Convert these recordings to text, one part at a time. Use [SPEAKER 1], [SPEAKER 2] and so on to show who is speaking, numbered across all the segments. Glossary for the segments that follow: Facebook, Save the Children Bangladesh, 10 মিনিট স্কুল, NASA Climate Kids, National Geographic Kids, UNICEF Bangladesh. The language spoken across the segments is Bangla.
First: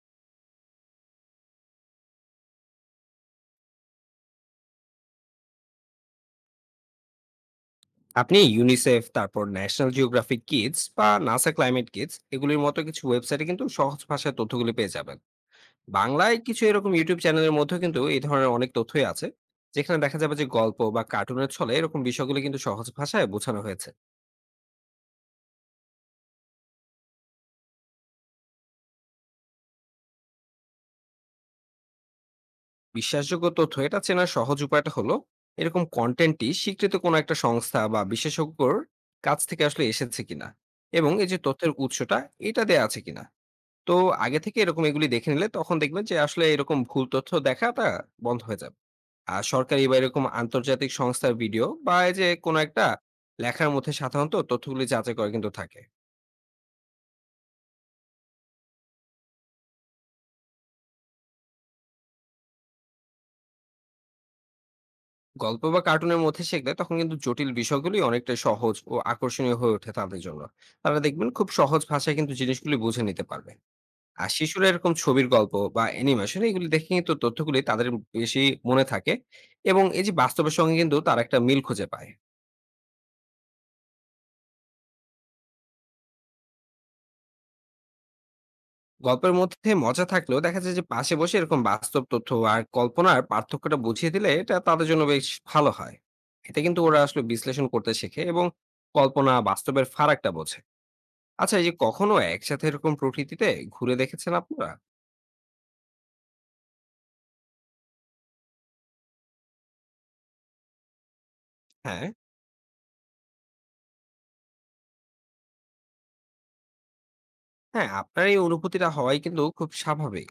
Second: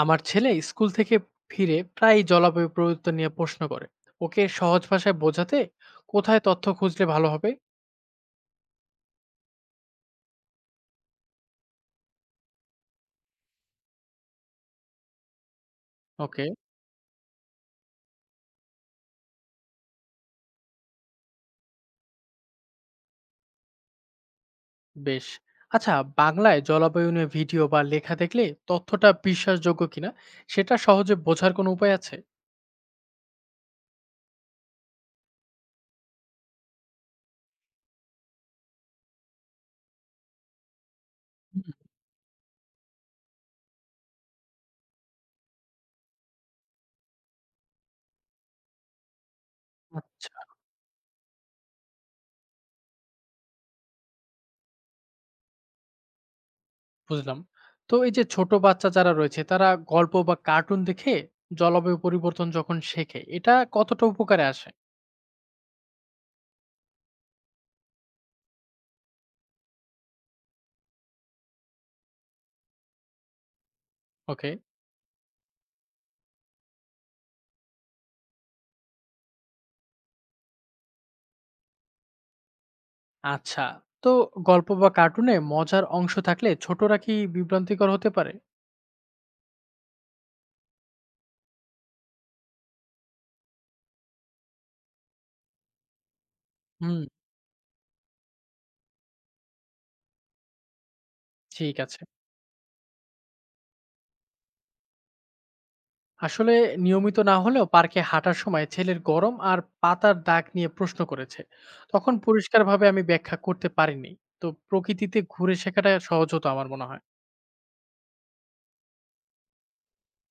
[SPEAKER 1] আমার ছেলে স্কুল থেকে ফিরে প্রায় জলবায়ু পরিবর্তন নিয়ে প্রশ্ন করে। ওকে সহজ ভাষায় বোঝাতে কোথায় তথ্য খুঁজলে ভালো হবে?
[SPEAKER 2] আপনি ইউনিসেফ, তারপর ন্যাশনাল জিওগ্রাফিক কিডস বা নাসা ক্লাইমেট কিডস এগুলির মতো কিছু ওয়েবসাইটে কিন্তু সহজ ভাষায় তথ্যগুলি পেয়ে যাবেন। বাংলায়
[SPEAKER 1] ওকে।
[SPEAKER 2] কিছু এরকম ইউটিউব চ্যানেলের মধ্যেও কিন্তু এই ধরনের অনেক তথ্যই আছে, যেখানে দেখা যাবে যে গল্প বা কার্টুনের ছলে এরকম বিষয়গুলি কিন্তু সহজ ভাষায় বোঝানো হয়েছে।
[SPEAKER 1] বেশ। আচ্ছা, বাংলায় জলবায়ু নিয়ে ভিডিও বা লেখা দেখলে তথ্যটা বিশ্বাসযোগ্য কিনা সেটা সহজে বোঝার কোনো উপায় আছে?
[SPEAKER 2] বিশ্বাসযোগ্য তথ্য এটা চেনার সহজ উপায়টা হলো এরকম কন্টেন্টটি স্বীকৃত কোনো একটা সংস্থা বা বিশেষজ্ঞর কাছ থেকে আসলে এসেছে কিনা, এবং এই যে
[SPEAKER 1] হুম।
[SPEAKER 2] তথ্যের উৎসটা এটা দেয়া আছে কিনা। তো আগে থেকে এরকম এগুলি দেখে নিলে তখন দেখবেন যে আসলে এরকম ভুল তথ্য দেখাটা বন্ধ হয়ে যাবে। আর সরকারি বা এরকম
[SPEAKER 1] আচ্ছা।
[SPEAKER 2] আন্তর্জাতিক সংস্থার ভিডিও বা এই যে কোনো একটা লেখার মধ্যে সাধারণত তথ্যগুলি যাচাই করা কিন্তু থাকে।
[SPEAKER 1] বুঝলাম। তো এই যে ছোট বাচ্চা যারা রয়েছে তারা গল্প বা কার্টুন দেখে জলবায়ু পরিবর্তন যখন শেখে এটা কতটা উপকারে আসে?
[SPEAKER 2] গল্প বা কার্টুনের মধ্যে শিখলে তখন কিন্তু জটিল বিষয়গুলি অনেকটা সহজ ও আকর্ষণীয় হয়ে ওঠে তাদের জন্য। তারা দেখবেন খুব সহজ ভাষায় কিন্তু জিনিসগুলি বুঝে নিতে পারবে। আর
[SPEAKER 1] ওকে।
[SPEAKER 2] শিশুরা এরকম ছবির গল্প বা অ্যানিমেশন এগুলি দেখে কিন্তু তথ্যগুলি তাদের বেশি মনে থাকে, এবং এই যে বাস্তবের সঙ্গে কিন্তু তার একটা মিল খুঁজে পায়।
[SPEAKER 1] আচ্ছা। তো গল্প বা কার্টুনে মজার অংশ থাকলে ছোটরা কি বিভ্রান্তিকর হতে পারে?
[SPEAKER 2] গল্পের মধ্যে মজা থাকলেও দেখা যায় যে পাশে বসে এরকম বাস্তব তথ্য আর কল্পনার পার্থক্যটা বুঝিয়ে দিলে এটা তাদের জন্য বেশ ভালো হয়। এতে কিন্তু ওরা
[SPEAKER 1] হুম।
[SPEAKER 2] আসলে বিশ্লেষণ করতে শেখে এবং কল্পনা বাস্তবের ফারাকটা বোঝে। আচ্ছা, এই যে
[SPEAKER 1] ঠিক আছে।
[SPEAKER 2] কখনো একসাথে এরকম প্রকৃতিতে ঘুরে দেখেছেন আপনারা?
[SPEAKER 1] আসলে নিয়মিত না হলেও পার্কে হাঁটার সময় ছেলের গরম আর পাতার দাগ নিয়ে প্রশ্ন করেছে।
[SPEAKER 2] হ্যাঁ।
[SPEAKER 1] তখন পরিষ্কারভাবে আমি ব্যাখ্যা করতে পারিনি। তো প্রকৃতিতে ঘুরে শেখাটা সহজ হতো আমার মনে হয়।
[SPEAKER 2] হ্যাঁ, আপনার এই অনুভূতিটা হওয়াই কিন্তু খুব স্বাভাবিক।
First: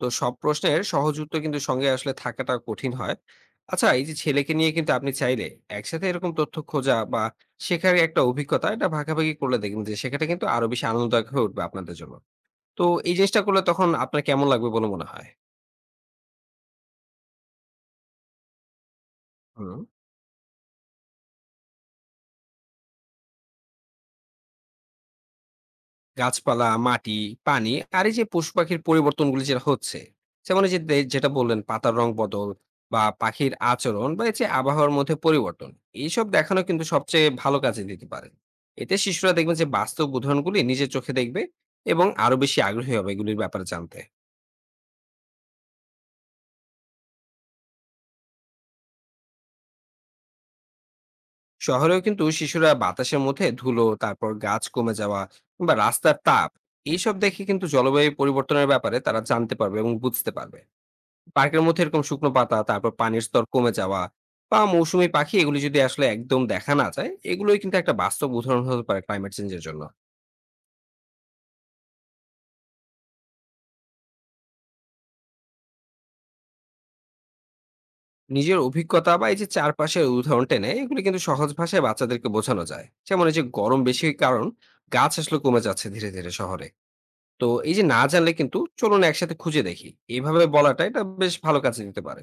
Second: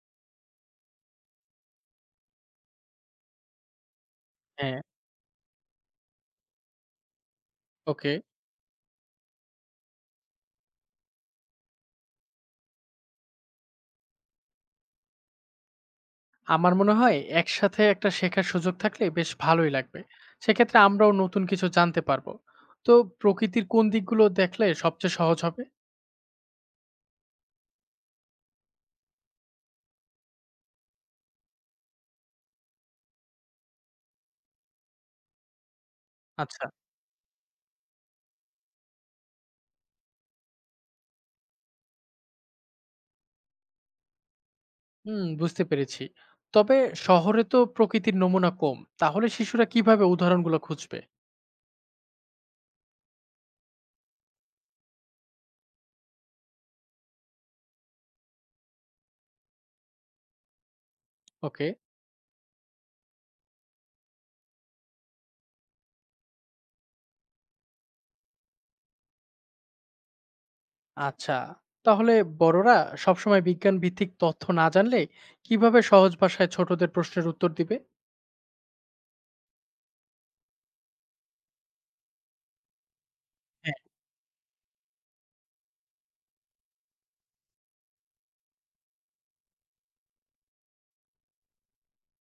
[SPEAKER 2] তো সব প্রশ্নের সহজ উত্তর কিন্তু সঙ্গে আসলে থাকাটা কঠিন হয়। আচ্ছা, এই যে ছেলেকে নিয়ে
[SPEAKER 1] হ্যাঁ।
[SPEAKER 2] কিন্তু আপনি চাইলে একসাথে এরকম তথ্য খোঁজা বা শেখার
[SPEAKER 1] ওকে।
[SPEAKER 2] একটা অভিজ্ঞতা এটা ভাগাভাগি করলে দেখবেন যে সেখানে কিন্তু আরো বেশি আনন্দদায়ক হয়ে উঠবে আপনাদের জন্য। তো এই জিনিসটা করলে তখন আপনার কেমন লাগবে বলে মনে হয়?
[SPEAKER 1] আমার মনে হয় একসাথে একটা শেখার সুযোগ থাকলে বেশ ভালোই
[SPEAKER 2] হুম।
[SPEAKER 1] লাগবে। সেক্ষেত্রে আমরাও নতুন কিছু জানতে পারবো। তো প্রকৃতির কোন দিকগুলো দেখলে সবচেয়ে সহজ হবে?
[SPEAKER 2] গাছপালা, মাটি, পানি আর এই যে পশু পাখির পরিবর্তনগুলি যেটা হচ্ছে, যেমন এই যে যেটা বললেন পাতার রং বদল বা পাখির আচরণ বা এই যে আবহাওয়ার মধ্যে পরিবর্তন, এইসব দেখানো
[SPEAKER 1] আচ্ছা।
[SPEAKER 2] কিন্তু সবচেয়ে ভালো কাজে দিতে পারে। এতে শিশুরা দেখবেন যে বাস্তব উদাহরণগুলি নিজের চোখে দেখবে এবং আরো বেশি আগ্রহী হবে এগুলির ব্যাপারে জানতে।
[SPEAKER 1] হুম, বুঝতে পেরেছি। তবে শহরে তো প্রকৃতির নমুনা কম। তাহলে শিশুরা কিভাবে উদাহরণগুলো খুঁজবে?
[SPEAKER 2] শহরেও কিন্তু শিশুরা বাতাসের মধ্যে ধুলো, তারপর গাছ কমে যাওয়া কিংবা রাস্তার তাপ এইসব দেখে কিন্তু জলবায়ু পরিবর্তনের ব্যাপারে তারা জানতে পারবে এবং বুঝতে পারবে। পার্কের
[SPEAKER 1] ওকে।
[SPEAKER 2] মধ্যে এরকম শুকনো পাতা, তারপর পানির স্তর কমে যাওয়া বা মৌসুমী পাখি এগুলি যদি আসলে একদম দেখা না যায়, এগুলোই কিন্তু একটা বাস্তব উদাহরণ হতে পারে ক্লাইমেট চেঞ্জ এর জন্য।
[SPEAKER 1] আচ্ছা। তাহলে বড়রা সবসময় বিজ্ঞান ভিত্তিক তথ্য না জানলে কিভাবে সহজ ভাষায় ছোটদের প্রশ্নের উত্তর দিবে?
[SPEAKER 2] নিজের অভিজ্ঞতা বা এই যে চারপাশের উদাহরণ টেনে এগুলো কিন্তু সহজ ভাষায় বাচ্চাদেরকে বোঝানো যায়। যেমন এই যে
[SPEAKER 1] হ্যাঁ।
[SPEAKER 2] গরম বেশি হওয়ার কারণ গাছ আসলে কমে যাচ্ছে ধীরে, ধীরে শহরে। তো এই যে না জানলে কিন্তু চলুন একসাথে খুঁজে দেখি। এভাবে বলাটা এটা বেশ ভালো কাজে দিতে পারে।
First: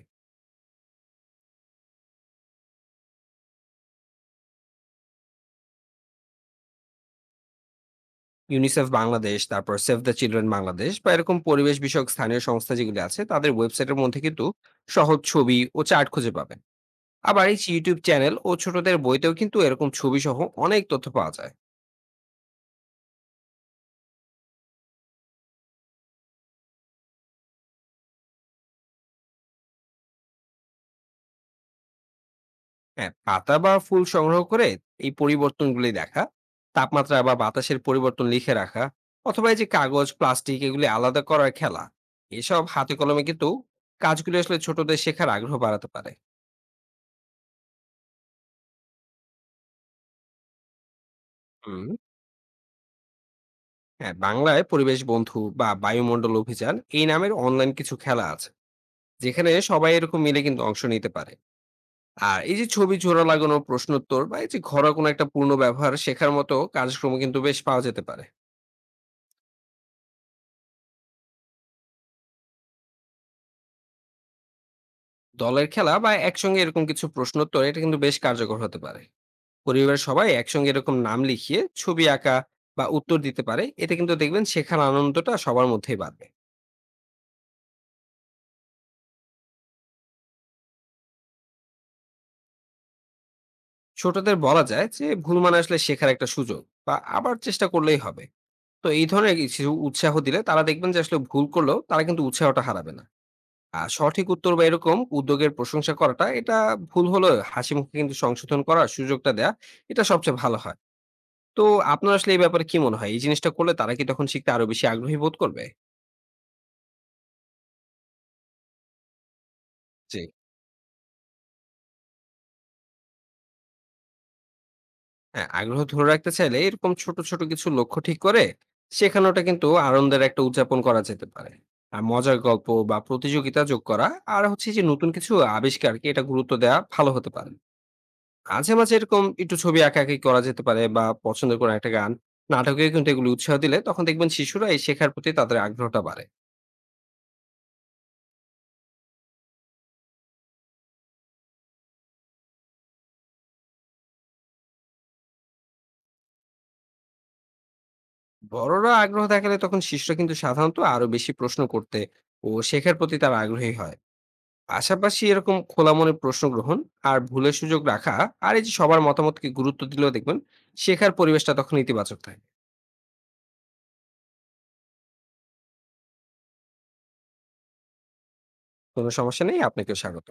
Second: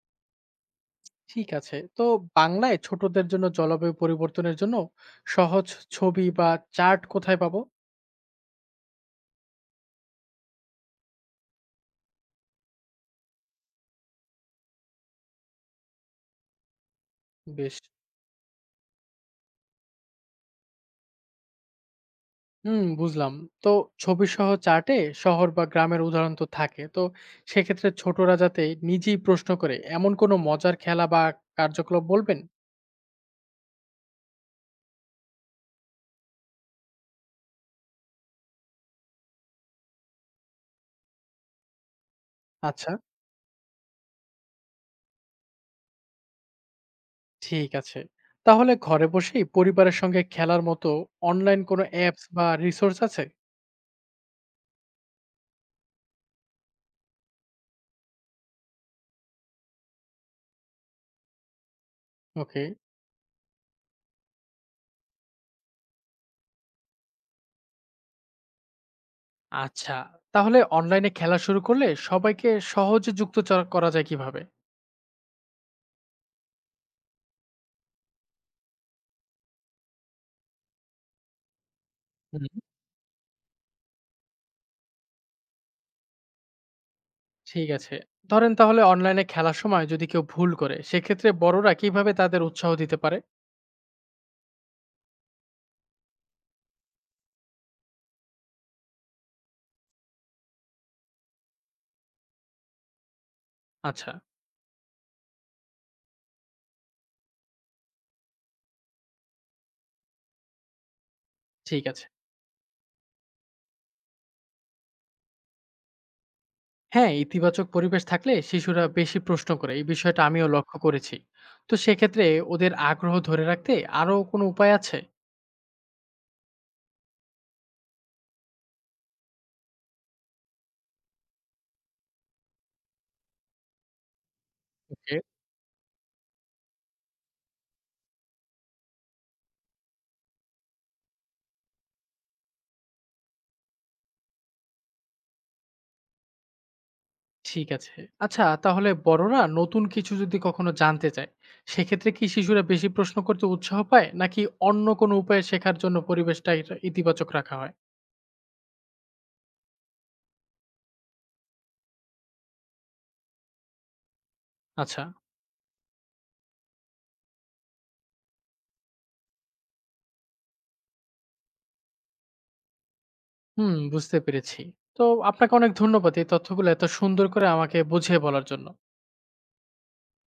[SPEAKER 1] ঠিক আছে। তো বাংলায় ছোটদের জন্য জলবায়ু পরিবর্তনের জন্য সহজ ছবি বা চার্ট কোথায় পাবো?
[SPEAKER 2] ইউনিসেফ বাংলাদেশ, তারপর সেভ দ্য চিলড্রেন বাংলাদেশ বা এরকম পরিবেশ বিষয়ক স্থানীয় সংস্থা যেগুলি আছে তাদের ওয়েবসাইটের মধ্যে কিন্তু সহজ ছবি ও চার্ট খুঁজে পাবেন। আবার এই
[SPEAKER 1] বেশ।
[SPEAKER 2] ইউটিউব চ্যানেল ও ছোটদের বইতেও কিন্তু এরকম ছবি সহ অনেক তথ্য পাওয়া যায়।
[SPEAKER 1] হুম, বুঝলাম। তো ছবিসহ চার্টে শহর বা গ্রামের উদাহরণ তো থাকে। তো সেক্ষেত্রে ছোটরা যাতে নিজেই প্রশ্ন করে এমন কোনো মজার খেলা বা কার্যকলাপ বলবেন?
[SPEAKER 2] হ্যাঁ, পাতা বা ফুল সংগ্রহ করে এই পরিবর্তনগুলি দেখা, তাপমাত্রা বা বাতাসের পরিবর্তন লিখে রাখা, অথবা এই যে কাগজ প্লাস্টিক এগুলি আলাদা করার খেলা, এসব
[SPEAKER 1] আচ্ছা।
[SPEAKER 2] হাতে কলমে কিন্তু কাজগুলি আসলে ছোটদের শেখার আগ্রহ বাড়াতে পারে।
[SPEAKER 1] ঠিক আছে। তাহলে ঘরে বসেই পরিবারের সঙ্গে খেলার মতো অনলাইন কোনো
[SPEAKER 2] হুম।
[SPEAKER 1] অ্যাপস বা রিসোর্স আছে?
[SPEAKER 2] হ্যাঁ, বাংলায় পরিবেশ বন্ধু বা বায়ুমণ্ডল অভিযান এই নামের অনলাইন কিছু খেলা আছে, যেখানে সবাই এরকম মিলে কিন্তু অংশ নিতে পারে। আর এই
[SPEAKER 1] ওকে।
[SPEAKER 2] যে ছবি জোড়া লাগানো প্রশ্নোত্তর বা এই যে ঘরোয়া কোনো একটা পূর্ণ ব্যবহার শেখার মতো কার্যক্রম কিন্তু বেশ পাওয়া যেতে পারে।
[SPEAKER 1] আচ্ছা। তাহলে অনলাইনে খেলা শুরু করলে সবাইকে সহজে যুক্ত চ করা যায় কিভাবে?
[SPEAKER 2] দলের খেলা বা একসঙ্গে এরকম কিছু প্রশ্নোত্তর এটা কিন্তু বেশ কার্যকর হতে পারে। পরিবারের সবাই একসঙ্গে এরকম নাম লিখিয়ে ছবি আঁকা
[SPEAKER 1] হুম।
[SPEAKER 2] বা উত্তর দিতে পারে, এতে কিন্তু দেখবেন শেখার আনন্দটা সবার মধ্যেই বাড়বে।
[SPEAKER 1] ঠিক আছে। ধরেন তাহলে অনলাইনে খেলার সময় যদি কেউ ভুল করে সেক্ষেত্রে বড়রা কিভাবে তাদের উৎসাহ দিতে পারে?
[SPEAKER 2] ছোটদের বলা যায় যে ভুল মানে আসলে শেখার একটা সুযোগ, বা আবার চেষ্টা করলেই হবে। তো এই ধরনের কিছু উৎসাহ দিলে তারা দেখবেন যে আসলে ভুল করলেও তারা কিন্তু উৎসাহটা হারাবে না। আর
[SPEAKER 1] আচ্ছা।
[SPEAKER 2] সঠিক উত্তর বা এরকম উদ্যোগের প্রশংসা করাটা, এটা ভুল হলেও হাসি মুখে কিন্তু সংশোধন করার সুযোগটা দেয়া, এটা সবচেয়ে ভালো হয়। তো
[SPEAKER 1] ঠিক আছে।
[SPEAKER 2] আপনার আসলে এই ব্যাপারে কি মনে হয়, এই জিনিসটা করলে তারা কি তখন শিখতে আরো বেশি আগ্রহী বোধ করবে?
[SPEAKER 1] হ্যাঁ, ইতিবাচক পরিবেশ থাকলে শিশুরা বেশি প্রশ্ন করে। এই
[SPEAKER 2] জি।
[SPEAKER 1] বিষয়টা আমিও লক্ষ্য করেছি। তো সেক্ষেত্রে ওদের আগ্রহ ধরে রাখতে আরো কোনো উপায় আছে?
[SPEAKER 2] হ্যাঁ, আগ্রহ ধরে রাখতে চাইলে এরকম ছোট ছোট কিছু লক্ষ্য ঠিক করে শেখানোটা কিন্তু আনন্দের একটা উদযাপন করা যেতে পারে। আর মজার গল্প বা প্রতিযোগিতা যোগ করা, আর হচ্ছে যে নতুন
[SPEAKER 1] ওকে।
[SPEAKER 2] কিছু আবিষ্কারকে এটা গুরুত্ব দেওয়া ভালো হতে পারে। মাঝে, মাঝে এরকম একটু ছবি আঁকাআঁকি করা যেতে পারে বা পছন্দের কোনো একটা গান, নাটকে কিন্তু এগুলো উৎসাহ দিলে তখন দেখবেন শিশুরা এই শেখার প্রতি তাদের আগ্রহটা বাড়ে।
[SPEAKER 1] ঠিক আছে। আচ্ছা, তাহলে বড়রা নতুন কিছু যদি কখনো জানতে চায়, সেক্ষেত্রে কি শিশুরা বেশি প্রশ্ন করতে উৎসাহ পায়? নাকি অন্য কোনো উপায়ে শেখার জন্য পরিবেশটা এটা ইতিবাচক রাখা হয়?
[SPEAKER 2] বড়রা আগ্রহ দেখালে তখন শিশুরা কিন্তু সাধারণত আরো বেশি প্রশ্ন করতে ও শেখার প্রতি তারা আগ্রহী হয়।
[SPEAKER 1] আচ্ছা।
[SPEAKER 2] পাশাপাশি এরকম খোলা মনে প্রশ্ন গ্রহণ, আর ভুলের সুযোগ রাখা, আর এই যে সবার মতামতকে গুরুত্ব দিলেও দেখবেন শেখার পরিবেশটা তখন ইতিবাচক থাকে।
[SPEAKER 1] হুম, বুঝতে পেরেছি। তো আপনাকে অনেক ধন্যবাদ এই তথ্যগুলো এত সুন্দর করে আমাকে বুঝিয়ে বলার জন্য।
[SPEAKER 2] কোনো সমস্যা নেই, আপনাকেও স্বাগত।